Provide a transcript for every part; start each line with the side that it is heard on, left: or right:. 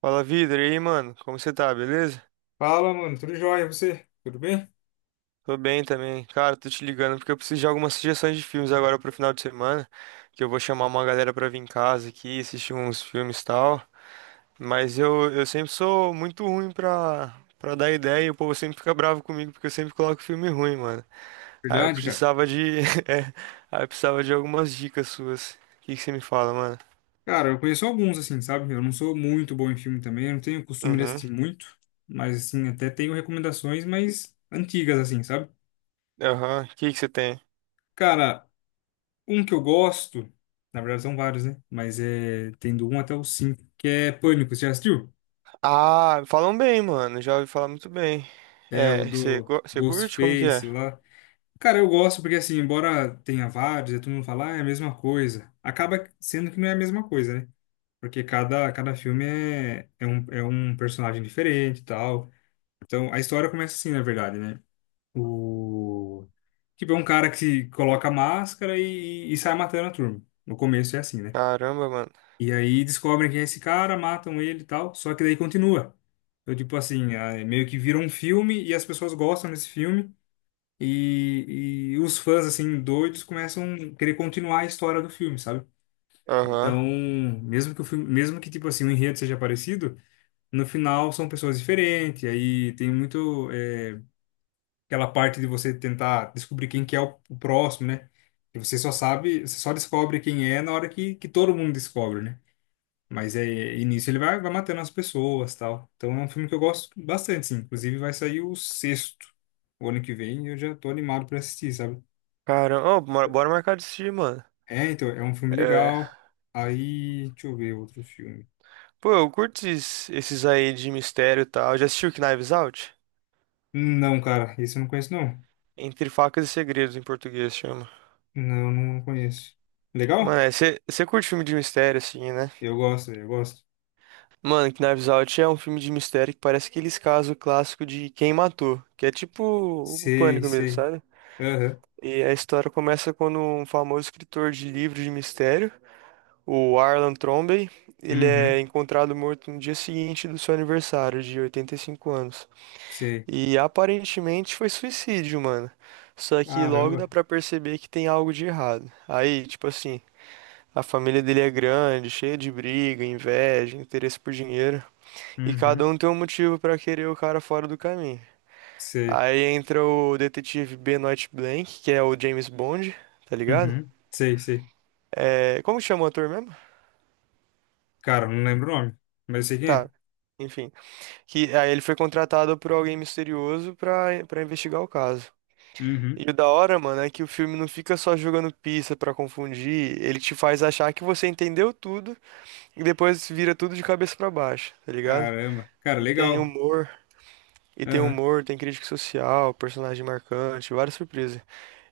right: Fala, Vidro, e aí, mano? Como você tá, beleza?
left: Fala, mano, tudo jóia? E você? Tudo bem?
right: Tô bem também. Cara, tô te ligando porque eu preciso de algumas sugestões de filmes agora pro final de semana, que eu vou chamar uma galera pra vir em casa aqui, assistir uns filmes e tal. Mas eu sempre sou muito ruim pra dar ideia e o povo sempre fica bravo comigo porque eu sempre coloco filme ruim, mano. Aí eu
left: Verdade, cara.
right: precisava de... é, aí eu precisava de algumas dicas suas. O que que você me fala, mano?
left: Cara, eu conheço alguns, assim, sabe? Eu não sou muito bom em filme também, eu não tenho costume de
right: Uhum,
left: assistir muito, mas, assim, até tenho recomendações mais antigas, assim, sabe?
right: aham. O que que você tem?
left: Cara, um que eu gosto, na verdade são vários, né? Mas é, tem do 1 até o 5 que é Pânico, você já assistiu?
right: Ah, falam bem, mano. Já ouvi falar muito bem.
left: É o
right: É,
left: do
right: você curte? Como que
left: Ghostface
right: é?
left: lá. Cara, eu gosto porque, assim, embora tenha vários, e todo mundo fala, ah, é a mesma coisa, acaba sendo que não é a mesma coisa, né? Porque cada filme é um personagem diferente e tal. Então, a história começa assim, na verdade, né? O... Tipo, é um cara que se coloca a máscara e sai matando a turma. No começo é assim, né?
right: Caramba, mano.
left: E aí descobrem quem é esse cara, matam ele e tal. Só que daí continua. Então, tipo assim, é meio que vira um filme e as pessoas gostam desse filme. E os fãs, assim, doidos começam a querer continuar a história do filme, sabe?
right: Aham.
left: Então, mesmo que, tipo assim, o enredo seja parecido no final são pessoas diferentes, aí tem muito aquela parte de você tentar descobrir quem que é o próximo, né? Que você só sabe, você só descobre quem é na hora que todo mundo descobre, né? Mas é, e nisso ele vai matando as pessoas, tal. Então é um filme que eu gosto bastante, sim. Inclusive vai sair o sexto, o ano que vem, e eu já tô animado pra assistir, sabe?
right: Caramba, ô, bora marcar de assistir, mano.
left: É, então, é um filme
right: É.
left: legal. Aí, deixa eu ver outro filme.
right: Pô, eu curto esses, esses aí de mistério e tal. Já assistiu Knives Out?
left: Não, cara, esse eu não conheço, não.
right: Entre Facas e Segredos, em português chama.
left: Não, não conheço.
right: Mano,
left: Legal?
right: é, você curte filme de mistério, assim, né?
left: Eu gosto, eu gosto.
right: Mano, Knives Out é um filme de mistério que parece aqueles casos clássicos de quem matou. Que é tipo o
left: Sei,
right: pânico mesmo,
left: sei.
right: sabe?
left: Aham.
right: E a história começa quando um famoso escritor de livros de mistério, o Arlan Trombey, ele é
left: Uhum,
right: encontrado morto no dia seguinte do seu aniversário de 85 anos.
left: sei.
right: E aparentemente foi suicídio, mano. Só que logo dá
left: Caramba.
right: pra perceber que tem algo de errado. Aí, tipo assim, a família dele é grande, cheia de briga, inveja, interesse por dinheiro, e cada
left: Uhum,
right: um tem um motivo pra querer o cara fora do caminho.
left: sei.
right: Aí entra o detetive Benoit Blanc, que é o James Bond, tá ligado?
left: Uhum, sei, sei.
right: É, como que chama o ator mesmo?
left: Cara, não lembro o nome, mas eu sei quem é.
right: Tá, enfim. Que aí ele foi contratado por alguém misterioso pra investigar o caso.
left: Uhum.
right: E o da hora, mano, é que o filme não fica só jogando pista pra confundir, ele te faz achar que você entendeu tudo e depois vira tudo de cabeça pra baixo, tá ligado?
left: Caramba, cara,
right: E tem
left: legal.
right: humor,
left: Aham,
right: tem crítica social, personagem marcante, várias surpresas.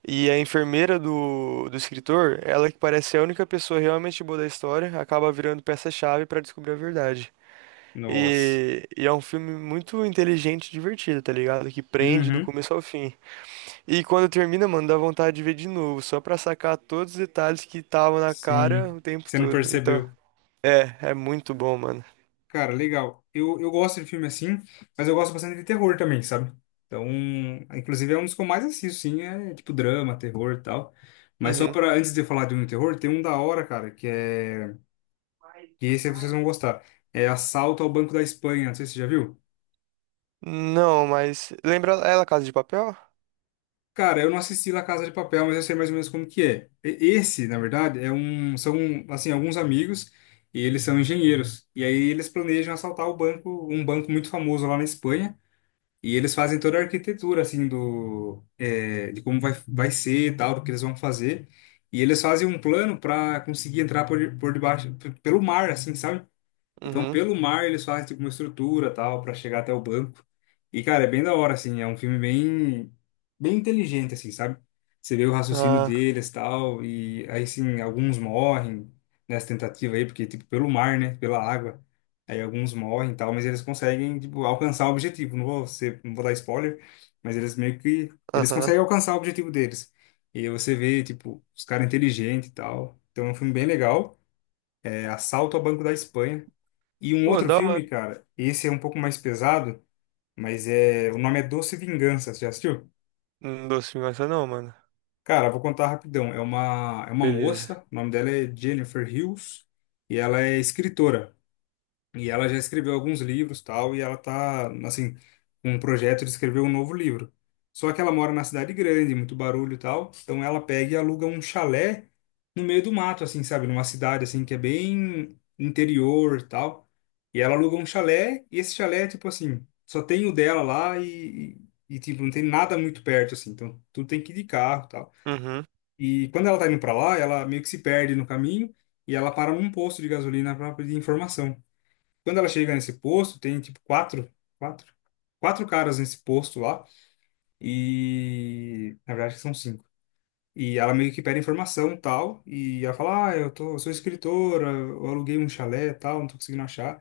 right: E a enfermeira do escritor, ela que parece a única pessoa realmente boa da história, acaba virando peça-chave pra descobrir a verdade.
left: nossa.
right: E é um filme muito inteligente e divertido, tá ligado? Que prende do
left: Uhum.
right: começo ao fim. E quando termina, mano, dá vontade de ver de novo, só pra sacar todos os detalhes que estavam na cara
left: Sim,
right: o tempo
left: você não
right: todo. Então,
left: percebeu.
right: é muito bom, mano.
left: Cara, legal. Eu gosto de filme assim, mas eu gosto bastante de terror também, sabe? Então, inclusive é um dos que eu mais assisto, sim, é tipo drama, terror e tal. Mas só
right: Uhum.
left: para antes de eu falar de um terror, tem um da hora, cara. Que é E esse aí vocês vão gostar. É Assalto ao Banco da Espanha, não sei se você já viu.
right: Não, mas. Lembra ela, Casa de Papel?
left: Cara, eu não assisti La Casa de Papel, mas eu sei mais ou menos como que é. Esse, na verdade, são assim, alguns amigos e eles são engenheiros. E aí eles planejam assaltar o banco, um banco muito famoso lá na Espanha. E eles fazem toda a arquitetura assim de como vai ser e tal, do que eles vão fazer. E eles fazem um plano para conseguir entrar por debaixo, pelo mar, assim, sabe? Então,
right: Uhum.
left: pelo mar, eles fazem tipo uma estrutura tal para chegar até o banco. E, cara, é bem da hora, assim. É um filme bem inteligente, assim, sabe? Você vê o raciocínio
right: Ah,
left: deles tal. E aí, sim, alguns morrem nessa tentativa aí, porque, tipo, pelo mar, né? Pela água. Aí alguns morrem tal, mas eles conseguem, tipo, alcançar o objetivo. Não vou dar spoiler, mas eles meio que. Eles
right: aham.
left: conseguem alcançar o objetivo deles. E aí você vê, tipo, os caras inteligentes e tal. Então, é um filme bem legal. É Assalto ao Banco da Espanha. E um
right: Pô,
left: outro
right: da hora.
left: filme, cara, esse é um pouco mais pesado, mas é, o nome é Doce Vingança, você já assistiu?
right: Não dou sem essa não, mano.
left: Cara, vou contar rapidão. É uma
right: Beleza.
left: moça, o nome dela é Jennifer Hills, e ela é escritora. E ela já escreveu alguns livros, tal, e ela tá, assim, com um projeto de escrever um novo livro. Só que ela mora na cidade grande, muito barulho e tal, então ela pega e aluga um chalé no meio do mato, assim, sabe? Numa cidade, assim, que é bem interior e tal. E ela aluga um chalé, e esse chalé, tipo assim, só tem o dela lá e, tipo, não tem nada muito perto, assim, então tudo tem que ir de carro e tal.
right: Uhum.
left: E quando ela tá indo pra lá, ela meio que se perde no caminho e ela para num posto de gasolina para pedir informação. Quando ela chega nesse posto, tem tipo quatro, quatro caras nesse posto lá. E na verdade são cinco. E ela meio que pede informação e tal. E ela fala: Ah, eu sou escritora, eu aluguei um chalé e tal, não tô conseguindo achar.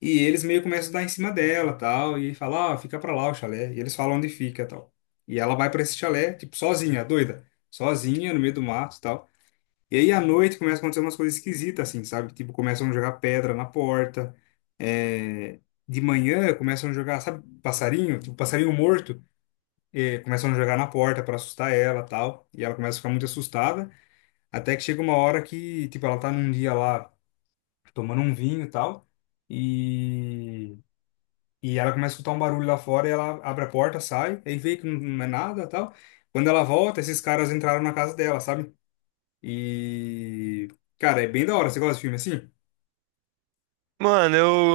left: E eles meio que começam a dar em cima dela tal. E fala: Ah, fica pra lá o chalé. E eles falam onde fica tal. E ela vai pra esse chalé, tipo, sozinha, doida. Sozinha, no meio do mato e tal. E aí à noite começa a acontecer umas coisas esquisitas, assim, sabe? Tipo, começam a jogar pedra na porta. É, De manhã começam a jogar, sabe, passarinho? Tipo, passarinho morto. Começam a jogar na porta para assustar ela tal. E ela começa a ficar muito assustada. Até que chega uma hora que, tipo, ela tá num dia lá tomando um vinho e tal. E. E ela começa a escutar um barulho lá fora e ela abre a porta, sai, aí vê que não é nada tal. Quando ela volta, esses caras entraram na casa dela, sabe? E, cara, é bem da hora. Você gosta de filme assim?
right: Mano,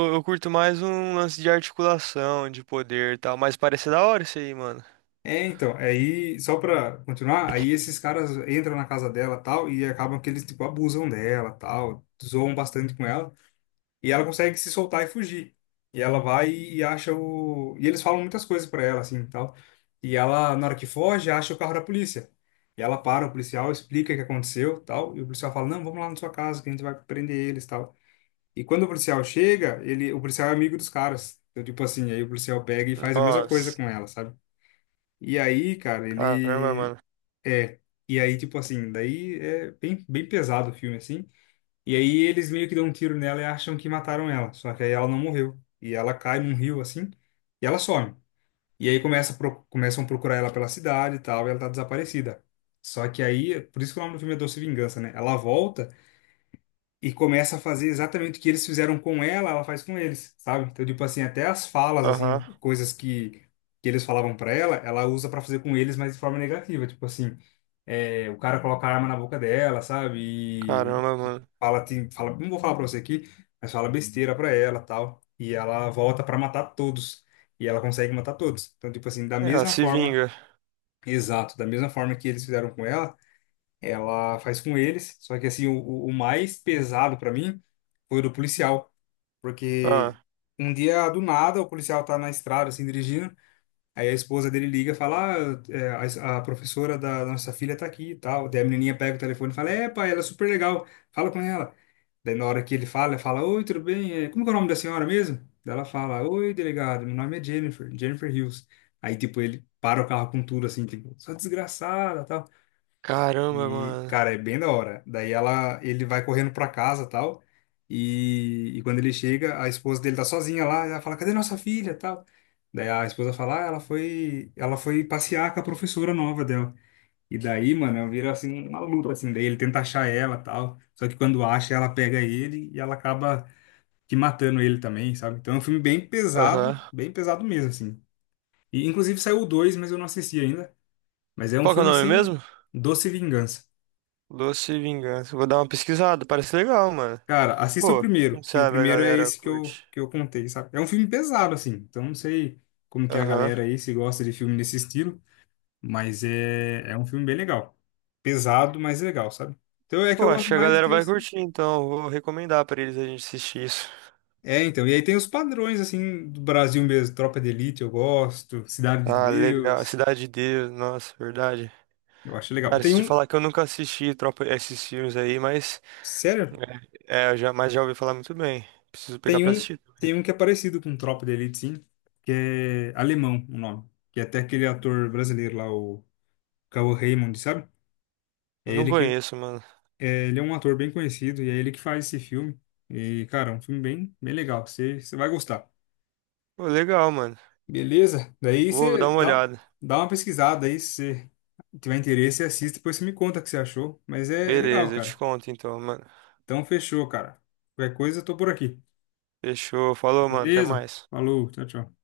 right: eu curto mais um lance de articulação, de poder e tal, mas parece da hora isso aí, mano.
left: É, então, é aí, só pra continuar, aí esses caras entram na casa dela tal, e acabam que eles, tipo, abusam dela tal, zoam bastante com ela, e ela consegue se soltar e fugir. E ela vai e acha o. E eles falam muitas coisas pra ela, assim tal. E ela, na hora que foge, acha o carro da polícia. E ela para o policial, explica o que aconteceu tal, e o policial fala: Não, vamos lá na sua casa que a gente vai prender eles tal. E quando o policial chega, o policial é amigo dos caras. Então, tipo assim, aí o policial pega e faz a mesma coisa
right: Nossa.
left: com ela, sabe? E aí, cara,
right: Caramba,
left: ele
right: mano.
left: é. E aí, tipo assim, daí é bem, bem pesado o filme, assim. E aí eles meio que dão um tiro nela e acham que mataram ela. Só que aí ela não morreu. E ela cai num rio, assim, e ela some. E aí começa, começam a procurar ela pela cidade e tal, e ela tá desaparecida. Só que aí, por isso que o nome do filme é Doce Vingança, né? Ela volta e começa a fazer exatamente o que eles fizeram com ela, ela faz com eles, sabe? Então, tipo assim, até as falas,
right: Aham.
left: assim, coisas que eles falavam pra ela, ela usa pra fazer com eles, mas de forma negativa. Tipo assim, é, o cara coloca a arma na boca dela, sabe? E,
right: Caramba,
left: e
right: mano.
left: fala, fala, não vou falar pra você aqui, mas fala besteira pra ela, tal. E ela volta pra matar todos. E ela consegue matar todos. Então, tipo assim, da
right: É, ela
left: mesma
right: se
left: forma,
right: vinga.
left: exato, da mesma forma que eles fizeram com ela, ela faz com eles. Só que assim, o mais pesado pra mim foi o do policial, porque
right: Ah.
left: um dia do nada o policial tá na estrada assim dirigindo, aí a esposa dele liga, e fala, ah, é, a professora da nossa filha tá aqui e tal. Daí a menininha pega o telefone e fala, é, pai, ela é super legal, fala com ela. Daí na hora que ele fala, ela fala, oi, tudo bem? Como que é o nome da senhora mesmo? Daí ela fala, oi, delegado, meu nome é Jennifer, Jennifer Hills. Aí, tipo, ele para o carro com tudo, assim, tipo, sua desgraçada, tal.
right: Caramba,
left: E,
right: mano.
left: cara, é bem da hora. Daí ele vai correndo pra casa, tal. E quando ele chega, a esposa dele tá sozinha lá, ela fala: "Cadê nossa filha?", tal. Daí a esposa fala: "Ah, ela foi passear com a professora nova dela". E daí, mano, vira assim uma luta assim, daí ele tenta achar ela, tal. Só que quando acha, ela pega ele e ela acaba que matando ele também, sabe? Então é um filme
right: Aham.
left: bem pesado mesmo assim. E inclusive saiu o dois, mas eu não assisti ainda. Mas é um
right: Qual que é o
left: filme
right: nome
left: assim,
right: mesmo?
left: Doce Vingança.
right: Doce Vingança. Vou dar uma pesquisada. Parece legal, mano.
left: Cara, assista o
right: Pô,
left: primeiro,
right: quem
left: que o
right: sabe a
left: primeiro é
right: galera
left: esse que
right: curte.
left: eu contei, sabe? É um filme pesado, assim, então não sei como que é a
right: Aham.
left: galera aí, se gosta de filme nesse estilo, mas é, um filme bem legal. Pesado, mas legal, sabe? Então é que eu
right: Pô, acho
left: gosto
right: que a
left: mais
right: galera vai
left: desse.
right: curtir, então. Eu vou recomendar pra eles a gente assistir isso.
left: É, então, e aí tem os padrões, assim, do Brasil mesmo. Tropa de Elite eu gosto, Cidade de
right: Ah, legal.
left: Deus,
right: Cidade de Deus. Nossa, verdade.
left: eu acho legal.
right: Cara, se
left: Tem
right: te
left: um,
right: falar que eu nunca assisti tropa, esses filmes aí, mas,
left: sério?
right: é, eu já, mas já ouvi falar muito bem. Preciso pegar
left: Tem
right: pra
left: um,
right: assistir.
left: que é parecido com Tropa de Elite, sim, que é alemão o nome, que é até aquele ator brasileiro lá, o Cauã Raymond, sabe? É
right: Não
left: ele que
right: conheço, mano.
left: Ele é um ator bem conhecido e é ele que faz esse filme. E, cara, é um filme bem, bem legal. Você vai gostar.
right: Pô, legal, mano.
left: Beleza? Daí
right: Vou dar
left: você
right: uma
left: dá,
right: olhada.
left: dá uma pesquisada aí. Se você tiver interesse, você assiste. Depois você me conta o que você achou. Mas é, legal,
right: Beleza, eu te
left: cara.
right: conto então, mano.
left: Então, fechou, cara. Qualquer coisa, eu tô por aqui.
right: Fechou. Falou, mano. Até
left: Beleza?
right: mais.
left: Falou. Tchau, tchau.